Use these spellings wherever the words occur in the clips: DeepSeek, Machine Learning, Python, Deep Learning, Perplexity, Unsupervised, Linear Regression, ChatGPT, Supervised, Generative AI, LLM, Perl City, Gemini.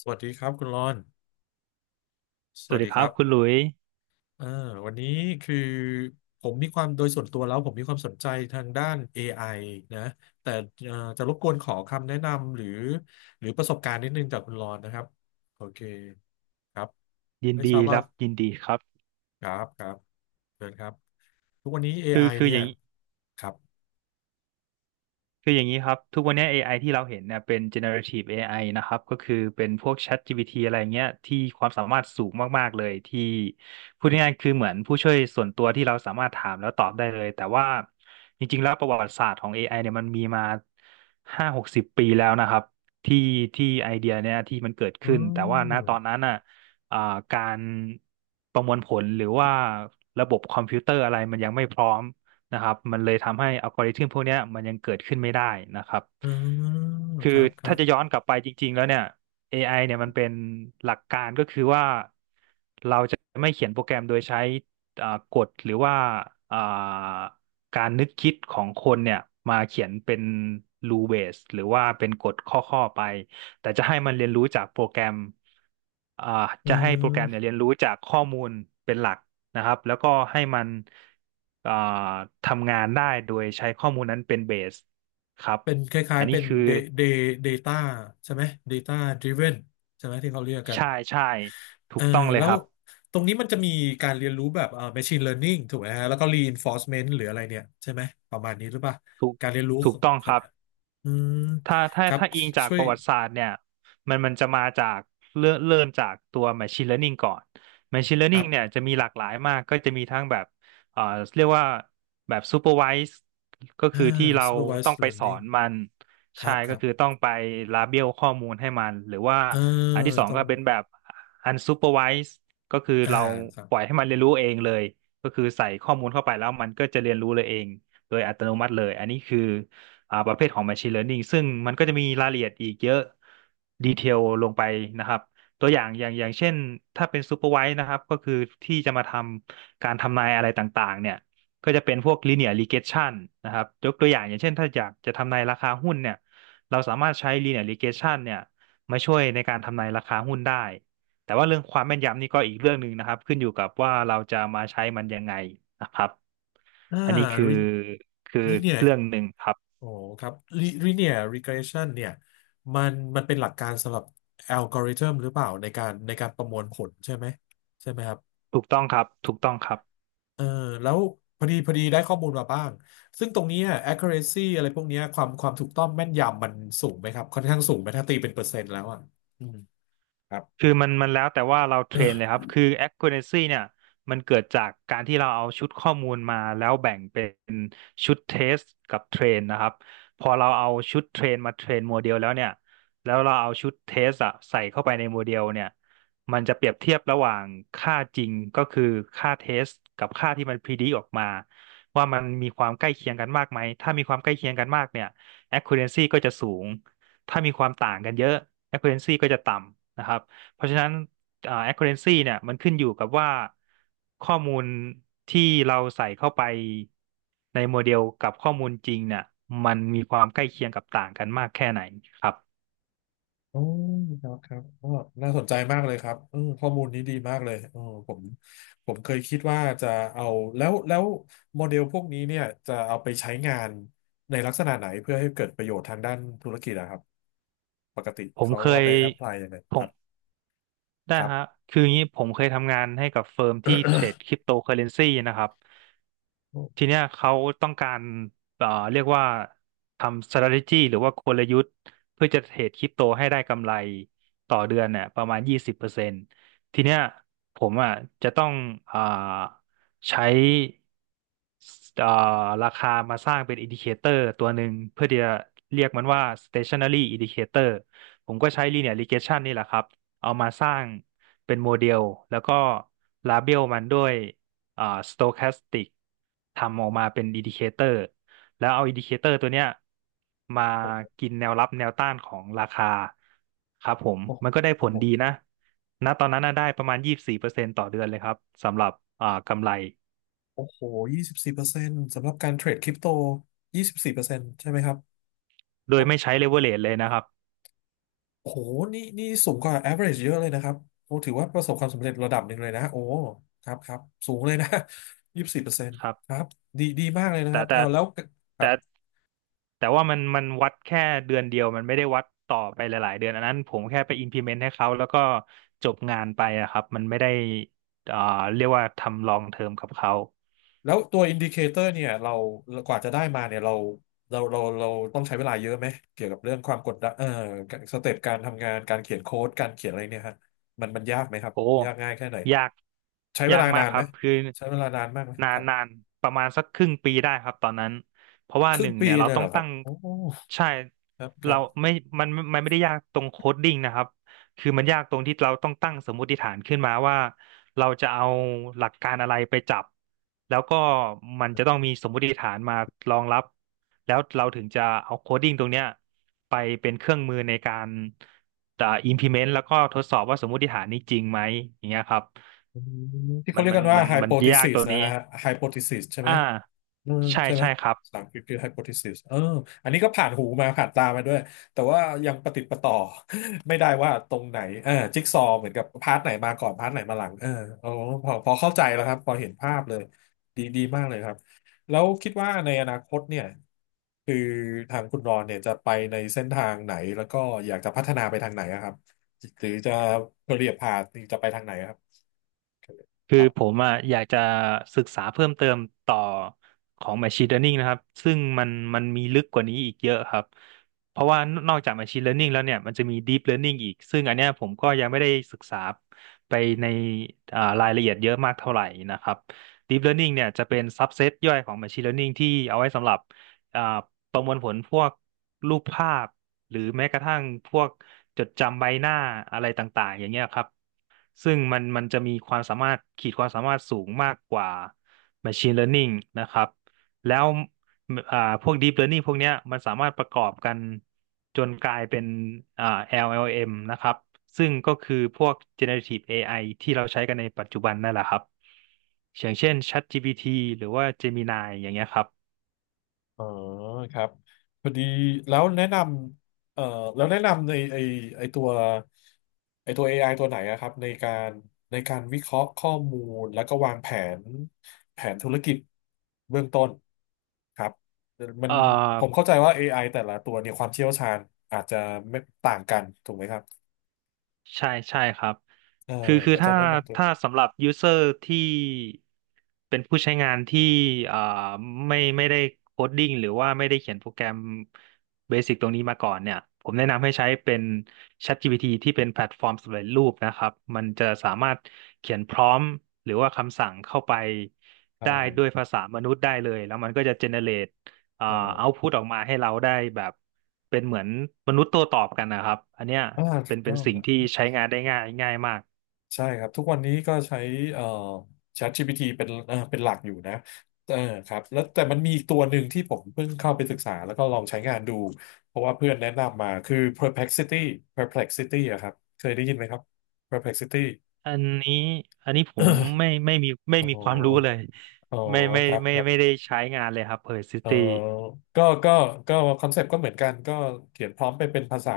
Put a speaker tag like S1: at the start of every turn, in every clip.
S1: สวัสดีครับคุณรอนส
S2: ส
S1: วั
S2: วั
S1: ส
S2: สดี
S1: ดี
S2: ค
S1: ค
S2: รั
S1: รั
S2: บ
S1: บ
S2: คุณหลุย
S1: เออวันนี้คือผมมีความโดยส่วนตัวแล้วผมมีความสนใจทางด้าน AI นะแต่จะรบกวนขอคำแนะนำหรือประสบการณ์นิดนึงจากคุณรอนนะครับโอเคครับ
S2: ยิน
S1: ไม่ท
S2: ดี
S1: ราบว่า
S2: รับยินดีครับ
S1: ครับเชิญครับทุกวันนี้
S2: คื
S1: AI
S2: อคือ
S1: เนี่
S2: อ
S1: ย
S2: ย่างนี้
S1: ครับ
S2: คืออย่างนี้ครับทุกวันนี้ AI ที่เราเห็นเนี่ยเป็น generative AI นะครับก็คือเป็นพวก ChatGPT อะไรเงี้ยที่ความสามารถสูงมากๆเลยที่พูดง่ายๆคือเหมือนผู้ช่วยส่วนตัวที่เราสามารถถามแล้วตอบได้เลยแต่ว่าจริงๆแล้วประวัติศาสตร์ของ AI เนี่ยมันมีมา5-60 ปีแล้วนะครับที่ที่ไอเดียเนี่ยที่มันเกิด
S1: อื
S2: ขึ้นแต่ว่าณตอน
S1: ม
S2: นั้นอ่ะอ่าการประมวลผลหรือว่าระบบคอมพิวเตอร์อะไรมันยังไม่พร้อม นะครับมันเลยทำให้อัลกอริทึมพวกเนี้ยมันยังเกิดขึ้นไม่ได้นะครับ
S1: เออ
S2: คื
S1: ค
S2: อ
S1: รับครั
S2: ถ้า
S1: บ
S2: จะย้อนกลับไปจริงๆแล้วเนี่ย AI เนี่ยมันเป็นหลักการก็คือว่าเราจะไม่เขียนโปรแกรมโดยใช้กฎหรือว่าอ่าการนึกคิดของคนเนี่ยมาเขียนเป็น rule base หรือว่าเป็นกฎข้อๆไปแต่จะให้มันเรียนรู้จากโปรแกรมอ่า
S1: เ
S2: จะให้โปรแกรมเนี่ย
S1: ออ
S2: เรียนรู้จากข้อมูลเป็นหลัก นะครับแล้วก็ให้มันอ่าทำงานได้โดยใช้ข้อมูลนั้นเป็นเบสครับ
S1: เป็นคล้า
S2: อั
S1: ย
S2: น
S1: ๆ
S2: นี้
S1: เป็น
S2: คือ
S1: Da- Data ใช่ไหม Data Driven ใช่ไหมที่เขาเรียกกัน
S2: ใช่ใช่ถู
S1: เออ
S2: กต้องเลย
S1: แล้
S2: ค
S1: ว
S2: รับ
S1: ตรงนี้มันจะมีการเรียนรู้แบบMachine Learning ถูกไหมฮะแล้วก็ Reinforcement หรืออะไรเนี่ยใช่ไหมประมาณนี้หรือเปล่า
S2: ถูก
S1: การเรียนรู้
S2: ถู
S1: ขอ
S2: ก
S1: ง
S2: ต้อง
S1: ค
S2: ค
S1: รับ
S2: รับ
S1: อืม
S2: ถ้า
S1: ครับ
S2: อิงจาก
S1: ช่ว
S2: ป
S1: ย
S2: ระวัติศาสตร์เนี่ยมันจะมาจากเริ่มจากตัว Machine Learning ก่อน Machine
S1: ครั
S2: Learning
S1: บ
S2: เนี่ยจะมีหลากหลายมากก็จะมีทั้งแบบเอ่อเรียกว่าแบบ Supervised ก็
S1: อ่า
S2: คือที่เราต้อ
S1: Supervised
S2: งไปสอ
S1: Learning
S2: นมัน
S1: ค
S2: ใช่
S1: รับค
S2: ก็
S1: รับ
S2: คือต้องไปลาเบลข้อมูลให้มันหรือว่า
S1: เออ
S2: อันที่สอง
S1: ตร
S2: ก็
S1: ง
S2: เป็นแบบ Unsupervised ก็คือ
S1: อ่า
S2: เรา
S1: ครับ
S2: ปล่อยให้มันเรียนรู้เองเลยก็คือใส่ข้อมูลเข้าไปแล้วมันก็จะเรียนรู้เลยเองโดยอัตโนมัติเลยอันนี้คือ ประเภทของ Machine Learning ซึ่งมันก็จะมีรายละเอียดอีกเยอะดีเทลลงไปนะครับตัวอย่างอย่างเช่นถ้าเป็น Supervised นะครับก็คือที่จะมาทำการทำนายอะไรต่างๆเนี่ยก็จะเป็นพวก Linear Regression นะครับยกตัวอย่างอย่างเช่นถ้าอยากจะทำนายราคาหุ้นเนี่ยเราสามารถใช้ Linear Regression เนี่ยมาช่วยในการทำนายราคาหุ้นได้แต่ว่าเรื่องความแม่นยำนี่ก็อีกเรื่องหนึ่งนะครับขึ้นอยู่กับว่าเราจะมาใช้มันยังไงนะครับ
S1: อ่า
S2: อันนี้คือ
S1: re-
S2: คือ
S1: เนีย
S2: เรื่องหนึ่งครับ
S1: โอ้ครับ linear regression เนี่ยมันมันเป็นหลักการสำหรับอัลกอริทึมหรือเปล่าในการประมวลผลใช่ไหมใช่ไหมครับ
S2: ถูกต้องครับถูกต้องครับ
S1: เออแล้วพอดีได้ข้อมูลมาบ้างซึ่งตรงเนี้ย accuracy อะไรพวกเนี้ยความถูกต้องแม่นยำมันสูงไหมครับค่อนข้างสูงไหมถ้าตีเป็นเปอร์เซ็นต์แล้วอ่ะอืมครับ
S2: คือมันแล้วแต่ว่าเราเทรนเลยครับคือ accuracy เนี่ยมันเกิดจากการที่เราเอาชุดข้อมูลมาแล้วแบ่งเป็นชุดเทสกับเทรนนะครับพอเราเอาชุดเทรนมาเทรนโมเดลแล้วเนี่ยแล้วเราเอาชุดเทสอะใส่เข้าไปในโมเดลเนี่ยมันจะเปรียบเทียบระหว่างค่าจริงก็คือค่าเทสกับค่าที่มันพอ d ด c ออกมาว่ามันมีความใกล้เคียงกันมากไหมถ้ามีความใกล้เคียงกันมากเนี่ย accuracy ก็จะสูงถ้ามีความต่างกันเยอะ accuracy ก็จะต่ำนะครับ เพราะฉะนั้นaccuracy เนี่ยมันขึ้นอยู่กับว่าข้อมูลที่เราใส่เข้าไปในโมเดลกับข้อมูลจริงเนี่ยมันมีความใกล้เคียงกับต่างกันมากแค่ไหนครับ
S1: อ๋อครับครับก็น่าสนใจมากเลยครับเออข้อมูลนี้ดีมากเลยเออผมผมเคยคิดว่าจะเอา แล้วโมเดลพวกนี้เนี่ยจะเอาไปใช้งานในลักษณะไหนเพื่อให้เกิดประโยชน์ทางด้านธุรกิจนะครับปกติ
S2: ผม
S1: เขา
S2: เค
S1: เอา
S2: ย
S1: ไปแอพพลายยังไง
S2: ผ
S1: ครั
S2: ม
S1: บ
S2: ได้
S1: ครั
S2: ฮะ
S1: บ
S2: คืออย่างนี้ผมเคยทำงานให้กับเฟิร์มที่เทรดคริปโตเคอเรนซีนะครับ
S1: โอ
S2: ที
S1: ้
S2: เนี้ยเขาต้องการเรียกว่าทำ strategy หรือว่ากลยุทธ์เพื่อจะเทรดคริปโตให้ได้กำไรต่อเดือนเนี่ยประมาณ20%ทีเนี้ยผมอ่ะจะต้องอ่าใช้เอ่อราคามาสร้างเป็น indicator ตัวหนึ่งเพื่อที่จะเรียกมันว่า stationary indicator ผมก็ใช้ linear regression นี่แหละครับเอามาสร้างเป็นโมเดลแล้วก็ label มันด้วย อ่า stochastic ทำออกมาเป็น Indicator แล้วเอา Indicator ตัวเนี้ยมา
S1: โ
S2: กินแนวรับแนวต้านของราคาครับผม
S1: ห
S2: มันก็ได้ผ
S1: โอ้
S2: ล
S1: โห
S2: ดีนะณตอนนั้นน่ะได้ประมาณ24%ต่อเดือนเลยครับสำหรับกำไร
S1: โอ้โหยี่สิบสี่เปอร์เซ็นต์สำหรับการเทรดคริปโตยี่สิบสี่เปอร์เซ็นต์ใช่ไหมครับ
S2: โดยไม่ใช้เลเวอเร e เลยนะครับ
S1: โอ้โหนี่นี่สูงกว่า average เยอะเลยนะครับโอ้ถือว่าประสบความสำเร็จระดับหนึ่งเลยนะโอ้ครับครับสูงเลยนะ ยี่สิบสี่เปอร์เซ็นต์
S2: ครั
S1: ค
S2: บ
S1: รับดีดีมากเลยนะค
S2: แต่
S1: รับ
S2: แต่
S1: เอาแล้วครับ
S2: แต่ แต่ว่ามันวัดแค่เดือนเดียวมันไม่ได้วัดต่อไปหลายๆเดือนอันนั้นผมแค่ไป implement ให้เขาแล้วก็จบงานไปอะครับมันไม่ได้เอ่อเรียกว่าทำลองเทอมกับเขา
S1: แล้วตัวอินดิเคเตอร์เนี่ยเรากว่าจะได้มาเนี่ยเราเราต้องใช้เวลาเยอะไหมเกี่ยวกับเรื่องความกดดันสเต็ปการทำงานการเขียนโค้ดการเขียนอะไรเนี่ยฮะมันมันยากไหมครับ
S2: โอ้
S1: ยากง่ายแค่ไหน
S2: ยาก
S1: ใช้เว
S2: ยาก
S1: ลา
S2: มาก
S1: นาน
S2: ค
S1: ไห
S2: รั
S1: ม
S2: บคือ
S1: ใช้เวลานานมากไหมครับ
S2: นานประมาณสักครึ่งปีได้ครับตอนนั้นเพราะว่า
S1: ค
S2: ห
S1: รึ่ง
S2: นึ่ง
S1: ปี
S2: เนี่ยเรา
S1: เลย
S2: ต้
S1: เห
S2: อ
S1: ร
S2: ง
S1: อครั
S2: ตั้
S1: บ
S2: ง
S1: โอ้
S2: ใช่
S1: ครับครั
S2: เรา
S1: บ
S2: ไม่มันไม่ได้ยากตรงโคดดิ้งนะครับ คือมันยากตรงที่เราต้องตั้งสมมติฐานขึ้นมาว่าเราจะเอาหลักการอะไรไปจับแล้วก็มันจะต้องมีสมมติฐานมารองรับแล้วเราถึงจะเอาโคดดิ้งตรงเนี้ยไปเป็นเครื่องมือในการimplement แล้วก็ทดสอบว่าสมมติฐานนี้จริงไหมอย่างเงี้ยครับ
S1: อืมที่เขาเรียกกันว่า
S2: มันยาก
S1: hypothesis
S2: ตัวนี้
S1: นะฮะ hypothesis ใช่ไหม
S2: อ่า
S1: อืมใช่ไหม
S2: ใช่ครับ
S1: ภาษาอังกฤษคือ hypothesis เอออันนี้ก็ผ่านหูมาผ่านตามาด้วย แต่ว่ายังประติดประต่อ ไม่ได้ว่าตรงไหนเออจิ๊กซอว์เหมือนกับพาร์ทไหนมาก่อนพาร์ทไหนมาหลังเออโอ้พอเข้าใจแล้วครับ พอเห็นภาพเลยดีดีมากเลยครับ แล้วคิดว่าในอนาคตเนี่ยคือทางคุณรอนเนี่ยจะไปในเส้นทางไหนแล้วก็อยากจะพัฒนาไปทางไหนอะครับ หรือจะเปลี่ยนพาสจะไปทางไหนอะครับ
S2: คื
S1: ค
S2: อ
S1: รั
S2: ผ
S1: บ
S2: มอ่ะอยากจะศึกษาเพิ่มเติมต่อของ Machine Learning นะครับซึ่งมันมันมีลึกกว่านี้อีกเยอะครับเพราะว่านอกจาก Machine Learning แล้วเนี่ยมันจะมี Deep Learning อีกซึ่งอันเนี้ยผมก็ยังไม่ได้ศึกษาไปในอ่ารายละเอียดเยอะมากเท่าไหร่นะครับ Deep Learning เนี่ยจะเป็น subset ย่อยของ Machine Learning ที่เอาไว้สำหรับอ่าประมวลผลพวกรูปภาพหรือแม้กระทั่งพวกจดจำใบหน้าอะไรต่างๆอย่างเงี้ยครับ ซึ่งมันมันจะมีความสามารถขีดความสามารถสูงมากกว่า Machine Learning นะครับแล้วอ่าพวก Deep Learning พวกเนี้ยมันสามารถประกอบกันจนกลายเป็นอ่า LLM นะครับซึ่งก็คือพวก Generative AI ที่เราใช้กันในปัจจุบันนั่นแหละครับอย่างเช่น ChatGPT หรือว่า Gemini อย่างเงี้ยครับ
S1: อ๋อครับพอดีแล้วแนะนำแล้วแนะนำในไอตัวไอตัว AI ตัวไหนอะครับในการวิเคราะห์ข้อมูลแล้วก็วางแผนแผนธุรกิจเบื้องต้นครับมัน
S2: เอ่อ
S1: ผมเข้าใจว่า AI แต่ละตัวเนี่ยความเชี่ยวชาญอาจจะไม่ต่างกันถูกไหมครับ
S2: ใช่ใช่ครับ
S1: เออ
S2: คือ
S1: อาจาร
S2: ถ้า
S1: ย์แนะนำตัวไ
S2: สำหรับยูเซอร์ที่เป็นผู้ใช้งานที่อ่าไม่ได้โคดดิ้งหรือว่าไม่ได้เขียนโปรแกรมเบสิกตรงนี้มาก่อนเนี่ยผมแนะนำให้ใช้เป็น ChatGPT ที่เป็นแพลตฟอร์มสำเร็จรูปนะครับมันจะสามารถเขียนพร้อมหรือว่าคำสั่งเข้าไป
S1: ได
S2: ได้ด้วย
S1: ้
S2: ภาษามนุษย์ได้เลยแล้วมันก็จะเจเนเรตอ่า
S1: เออ
S2: เอาพุตออกมาให้เราได้แบบ เป็นเหมือนมนุษย์ตัวตอบกันนะครับอันเนี้ย
S1: อ่าถูก
S2: เป็
S1: ต้อ
S2: น
S1: ง
S2: สิ่งที่ใช้งานได้ง่ายมาก
S1: ใช่ครับทุกวันนี้ก็ใช้เอ่อ ChatGPT เป็นเป็นหลักอยู่นะเออครับแล้วแต่มันมีอีกตัวหนึ่งที่ผมเพิ่งเข้าไปศึกษาแล้วก็ลองใช้งานดูเพราะว่าเพื่อนแนะนำมาคือ Perplexity Perplexity อะครับเคยได้ยินไหมครับ Perplexity
S2: อันนี้อันนี้ผมไม่
S1: อ๋อ
S2: มีความรู้เลย
S1: อ๋อครับครั
S2: ไม่
S1: บ
S2: ได้ใช้งานเลยครับ Perl
S1: เออ
S2: City
S1: ก็ก็คอนเซปต์ก็เหมือนกัน ก็เขียนพร้อมไปเป็นภาษา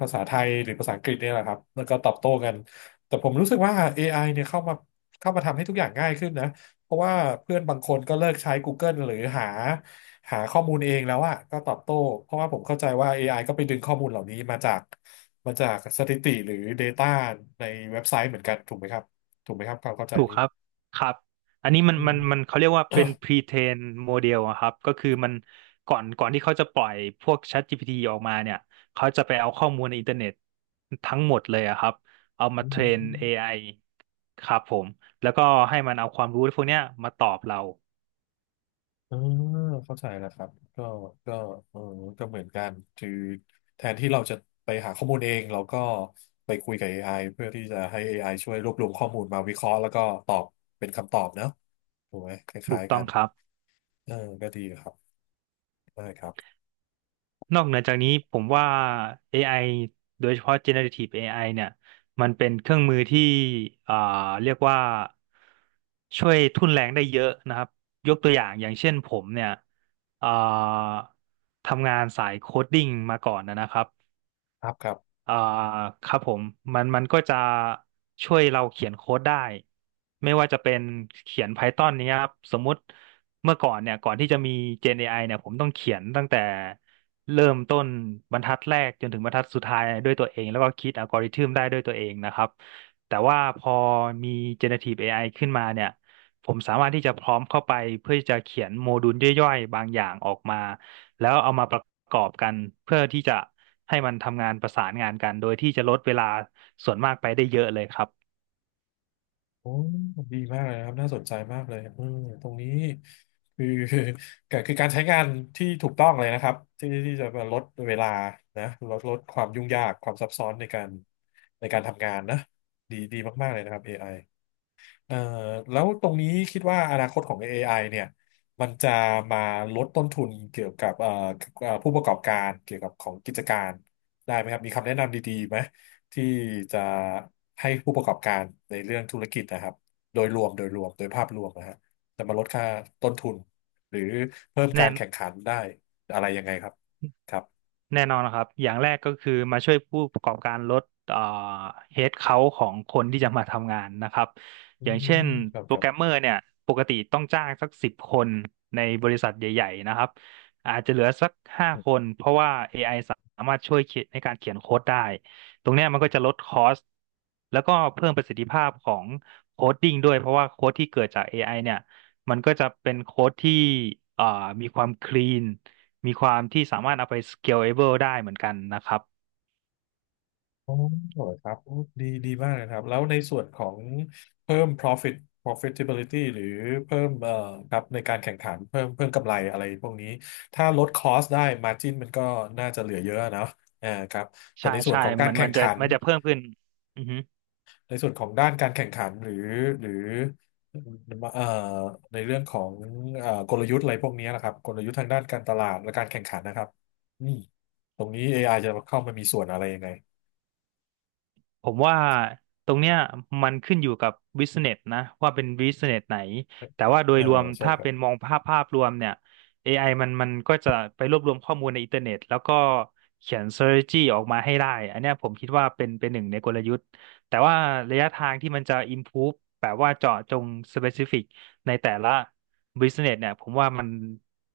S1: ไทยหรือภาษาอังกฤษเนี่ยแหละครับ แล้วก็ตอบโต้กัน แต่ผมรู้สึกว่า AI เนี่ยเข้ามาทำให้ทุกอย่างง่ายขึ้นนะเพราะว่าเพื่อนบางคนก็เลิกใช้ Google หรือหาข้อมูลเองแล้วอะก็ตอบโต้ เพราะว่าผมเข้าใจว่า AI ก็ไปดึงข้อมูลเหล่านี้มาจากสถิติหรือ Data ในเว็บไซต์เหมือนกันถูกไหมครับถูกไหมครับความเข้าใจ
S2: ถูก
S1: นี้
S2: ครับครับอันนี้
S1: อืม
S2: มันเขาเรียกว่าเป็น pre-train model อะครับก็คือมันก่อนที่เขาจะปล่อยพวก ChatGPT ออกมาเนี่ยเขาจะไปเอาข้อมูลในอินเทอร์เน็ตทั้งหมดเลยอะครับเอามาเทรน AI ครับผมแล้วก็ให้มันเอาความรู้พวกเนี้ยมาตอบเรา
S1: อ่าเข้าใจแล้วครับก็ก็เออก็เหมือนกันคือแทนที่เราจะไปหาข้อมูลเองเราก็ไปคุยกับ AI เพื่อที่จะให้ AI ช่วยรวบรวมข้อมูลมาวิเคราะห์แล้วก็ตอบเป็นคำตอบเนอะถูกไหมค
S2: ถู
S1: ล้า
S2: ก
S1: ยๆ
S2: ต้
S1: กั
S2: อง
S1: น
S2: ครับ
S1: เออก็ดีครับได้ครับ
S2: นอกเหนือจากนี้ผมว่า AI โดยเฉพาะ generative AI เนี่ยมันเป็นเครื่องมือที่อ่าเรียกว่าช่วยทุ่นแรงได้เยอะนะครับยกตัวอย่างอย่างเช่นผมเนี่ยอ่าทำงานสายโคดดิ้งมาก่อนนะครับ
S1: ครับครับ
S2: อ่าครับผมมันก็จะช่วยเราเขียนโค้ดได้ไม่ว่าจะเป็นเขียน Python เนี้ยครับสมมุติเมื่อก่อนเนี่ยก่อนที่จะมี Gen AI เนี่ยผมต้องเขียนตั้งแต่เริ่มต้นบรรทัดแรกจนถึงบรรทัดสุดท้ายด้วยตัวเองแล้วก็คิดอัลกอริทึมได้ด้วยตัวเองนะครับแต่ว่าพอมี Generative AI ขึ้นมาเนี่ยผมสามารถที่จะพร้อมเข้าไปเพื่อที่จะเขียนโมดูลย่อยๆบางอย่างออกมาแล้วเอามาประกอบกันเพื่อที่จะ ให้มันทำงานประสานงานกันโดยที่จะลดเวลาส่วนมากไปได้เยอะเลยครับ
S1: โอ้ดีมากเลยนะครับน่าสนใจมากเลยอืมตรงนี้คือ คือก็คือการใช้งานที่ถูกต้องเลยนะครับที่ที่จะมาลดเวลานะลดความยุ่งยากความซับซ้อนในการในการทำงานนะดีดีมากๆเลยนะครับ AI เอ่อแล้วตรงนี้คิดว่าอนาคตของ AI เนี่ยมันจะมาลดต้นทุนเกี่ยวกับผู้ประกอบการเกี่ยวกับของกิจการได้ไหมครับมีคำแนะนำดีๆไหมที่จะให้ผู้ประกอบการในเรื่องธุรกิจนะครับโดยรวมโดยภาพรวมนะฮะจะมาลดค่าต้นทุนหรือเพิ่มกา
S2: แน่
S1: ร
S2: น
S1: แข่งขันได้อะไรยังไงครับครับ
S2: แน่นอนนะครับ อย่างแรกก็คือมาช่วยผู้ประกอบการลดเอ่อเฮดเค้าของคนที่จะมาทำงานนะครับ
S1: อื
S2: อย่างเช่น
S1: มครับ
S2: โป
S1: ค
S2: ร
S1: รั
S2: แกรมเม
S1: บ
S2: อร์เนี่ยปกติต้องจ้างสัก10 คนในบริษัทใหญ่ๆนะครับอาจจะเหลือสัก5 คนเพราะว่า AI สามารถช่วยเขียนในการเขียนโค้ดได้ ตรงเนี้ยมันก็จะลดคอสแล้วก็เพิ่มประสิทธิภาพของโคดดิ้งด้วยเพราะว่าโค้ดที่เกิดจาก AI เนี่ยมันก็จะเป็นโค้ดที่เอ่อมีความคลีน มีความที่สามารถเอาไป scalable ได้เหมือนกันนะครับ
S1: อ๋อครับโอ้ดีดีมากเลยครับแล้วในส่วนของเพิ่ม profit profitability หรือเพิ่มครับในการแข่งขันเพิ่มกำไรอะไรพวกนี้ถ้าลดคอสได้ margin มันก็น่าจะเหลือเยอะเนอะอ่าครับแต่ในส่วน
S2: ใช่
S1: ของการ
S2: มัน
S1: แข่
S2: มั
S1: ง
S2: นจะ
S1: ขัน
S2: จะเพิ่มขึ้นอือฮึ
S1: ในส่วนของด้านการแข่งขันหรือหรือเอ่อในเรื่องของกลยุทธ์อะไรพวกนี้นะครับกลยุทธ์ทางด้านการตลาดและการแข่งขันนะครับอืมตรงนี้ AI จะเข้ามามีส่วนอะไรยังไง
S2: ผมว่าตรงเนี้ยมันขึ้นอยู่กับบิสเนสนะว่าเป็นบิสเนสไหนแต่ว่าโด
S1: เอ
S2: ย
S1: อ
S2: รวม
S1: ใช่
S2: ถ้า
S1: ครับ
S2: เป็นมองภาพรวมเนี่ย AI มันก็จะไปรวบรวมข้อมูลในอินเทอร์เน็ตแล้วก็เขียน strategy ออกมาให้ได้อันเนี้ยผมคิดว่าเป็นหนึ่งในกลยุทธ์แต่ว่าระยะทางที่มันจะ improve แบบว่าเจาะจง specific ในแต่ละ business เนี่ยผมว่ามัน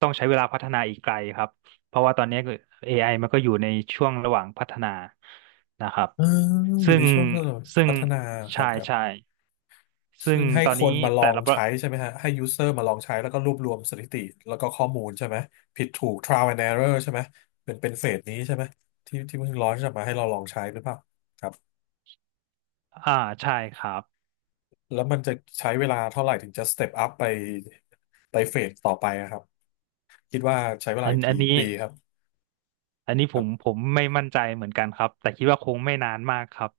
S2: ต้องใช้เวลาพัฒนาอีกไกลครับ เพราะว่าตอนนี้ก็ AI มันก็อยู่ในช่วงระหว่างพัฒนานะครับ
S1: เอออยู่
S2: ซึ่
S1: ใน
S2: ง
S1: ช่วง
S2: ซึ่ง
S1: พัฒนาครั
S2: ใช่
S1: บครั
S2: ใช่
S1: บ
S2: ซึ่
S1: ซึ่
S2: ง
S1: งให้
S2: ตอน
S1: คน
S2: นี้
S1: มาลอ
S2: แต่
S1: ง
S2: ละประ
S1: ใช้ใช่ไหมฮะให้ยูเซอร์มาลองใช้แล้วก็รวบรวมสถิติแล้วก็ข้อมูลใช่ไหมผิดถูก trial and error ใช่ไหมเป็นเป็นเฟสนี้ใช่ไหมที่ที่เพิ่งร้อนจะมาให้เราลองใช้หรือเปล่าครับ
S2: อ่าใช่ครับ
S1: แล้วมันจะใช้เวลาเท่าไหร่ถึงจะสเต็ปอัพไปไปเฟสต่อไปอะครับคิดว่าใช้เว
S2: อั
S1: ลา
S2: นอัน
S1: กี่
S2: นี้
S1: ปีครับ
S2: อันนี้ผมไม่มั่นใจเหมือนกันครับ แต่คิดว่าคงไม่นานมากครับ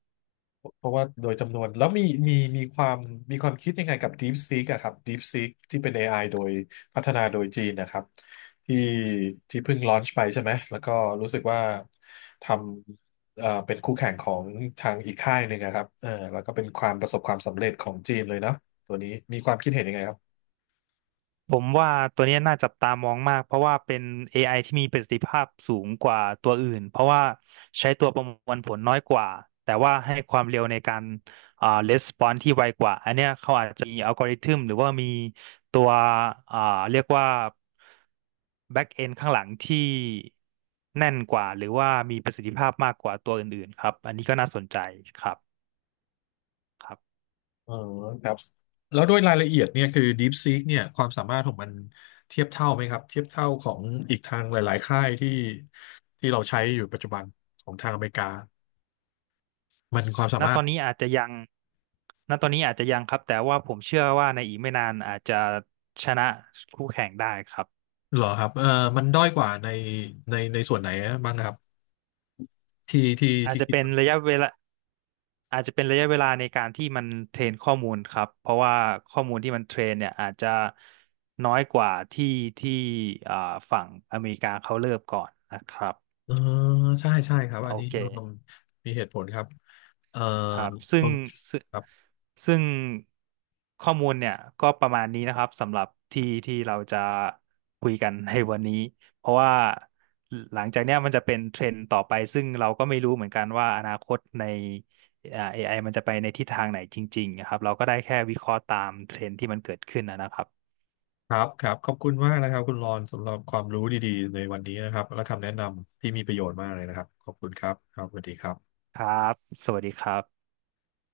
S1: เพราะว่าโดยจำนวนแล้วมีมีความคิดยังไงกับ DeepSeek อะครับ DeepSeek ที่เป็น AI โดยพัฒนาโดยจีนนะครับที่ที่เพิ่งลอนช์ไปใช่ไหมแล้วก็รู้สึกว่าทำเป็นคู่แข่งของทางอีกค่ายหนึ่งอะครับเออแล้วก็เป็นความประสบความสำเร็จของจีนเลยเนาะตัวนี้มีความคิดเห็นยังไงครับ
S2: ผมว่าตัวเนี้ยน่าจับตามองมากเพราะว่าเป็น AI ที่มีประสิทธิภาพสูงกว่าตัวอื่นเพราะว่าใช้ตัวประมวลผลน้อยกว่าแต่ว่าให้ความเร็วในการresponse ที่ไวกว่าอันเนี้ยเขาอาจจะมีอัลกอริทึมหรือว่ามีตัวอ่าเรียกว่า back end ข้างหลังที่แน่นกว่าหรือว่ามีประสิทธิภาพมากกว่าตัวอื่นๆครับอันนี้ก็น่าสนใจครับครับ
S1: อ๋อครับแล้วโด้วยรายละเอียดเนี่ยคือ DeepSeek เนี่ยความสามารถของมันเทียบเท่าไหมครับเทียบเท่าของอีกทางหลายๆค่ายที่ที่เราใช้อยู่ปัจจุบันของทางอเมริกามันความสา
S2: ณ
S1: มา
S2: ต
S1: ร
S2: อ
S1: ถ
S2: นนี้อาจจะยังณตอนนี้อาจจะยังครับแต่ว่าผมเชื่อว่าในอีกไม่นานอาจจะชนะคู่แข่งได้ครับ
S1: เหรอครับเออมันด้อยกว่าในในส่วนไหนบ้างครับที่ที่
S2: อาจจะ
S1: คิด
S2: เป็น
S1: ว่า
S2: ระยะเวลาอาจจะเป็นระยะเวลาในการที่มันเทรนข้อมูลครับเพราะว่าข้อมูลที่มันเทรนเนี่ยอาจจะน้อยกว่าที่อ่าฝั่งอเมริกาเขาเริ่มก่อนนะครับ
S1: เออใช่ใช่ครับอั
S2: โอ
S1: นนี้
S2: เค
S1: เรามีเหตุผลครับเออ
S2: ครับ
S1: โอเค
S2: ซึ่ง
S1: ครับ
S2: ซึ่งข้อมูลเนี่ยก็ประมาณนี้นะครับสำหรับที่เราจะคุยกัน ในวันนี้เพราะว่าหลังจากเนี้ยมันจะเป็นเทรนด์ต่อไปซึ่งเราก็ไม่รู้เหมือนกันว่าอนาคตในAI มันจะไปในทิศทางไหนจริงๆนะครับเราก็ได้แค่วิเคราะห์ตามเทรนด์ที่มันเกิดขึ้นนะครับ
S1: ครับครับขอบคุณมากนะครับคุณรอนสำหรับความรู้ดีๆในวันนี้นะครับและคำแนะนำที่มีประโยชน์มากเลยนะครับขอบคุณครับครับสวัสดีครับ
S2: ครับสวัสดีครับ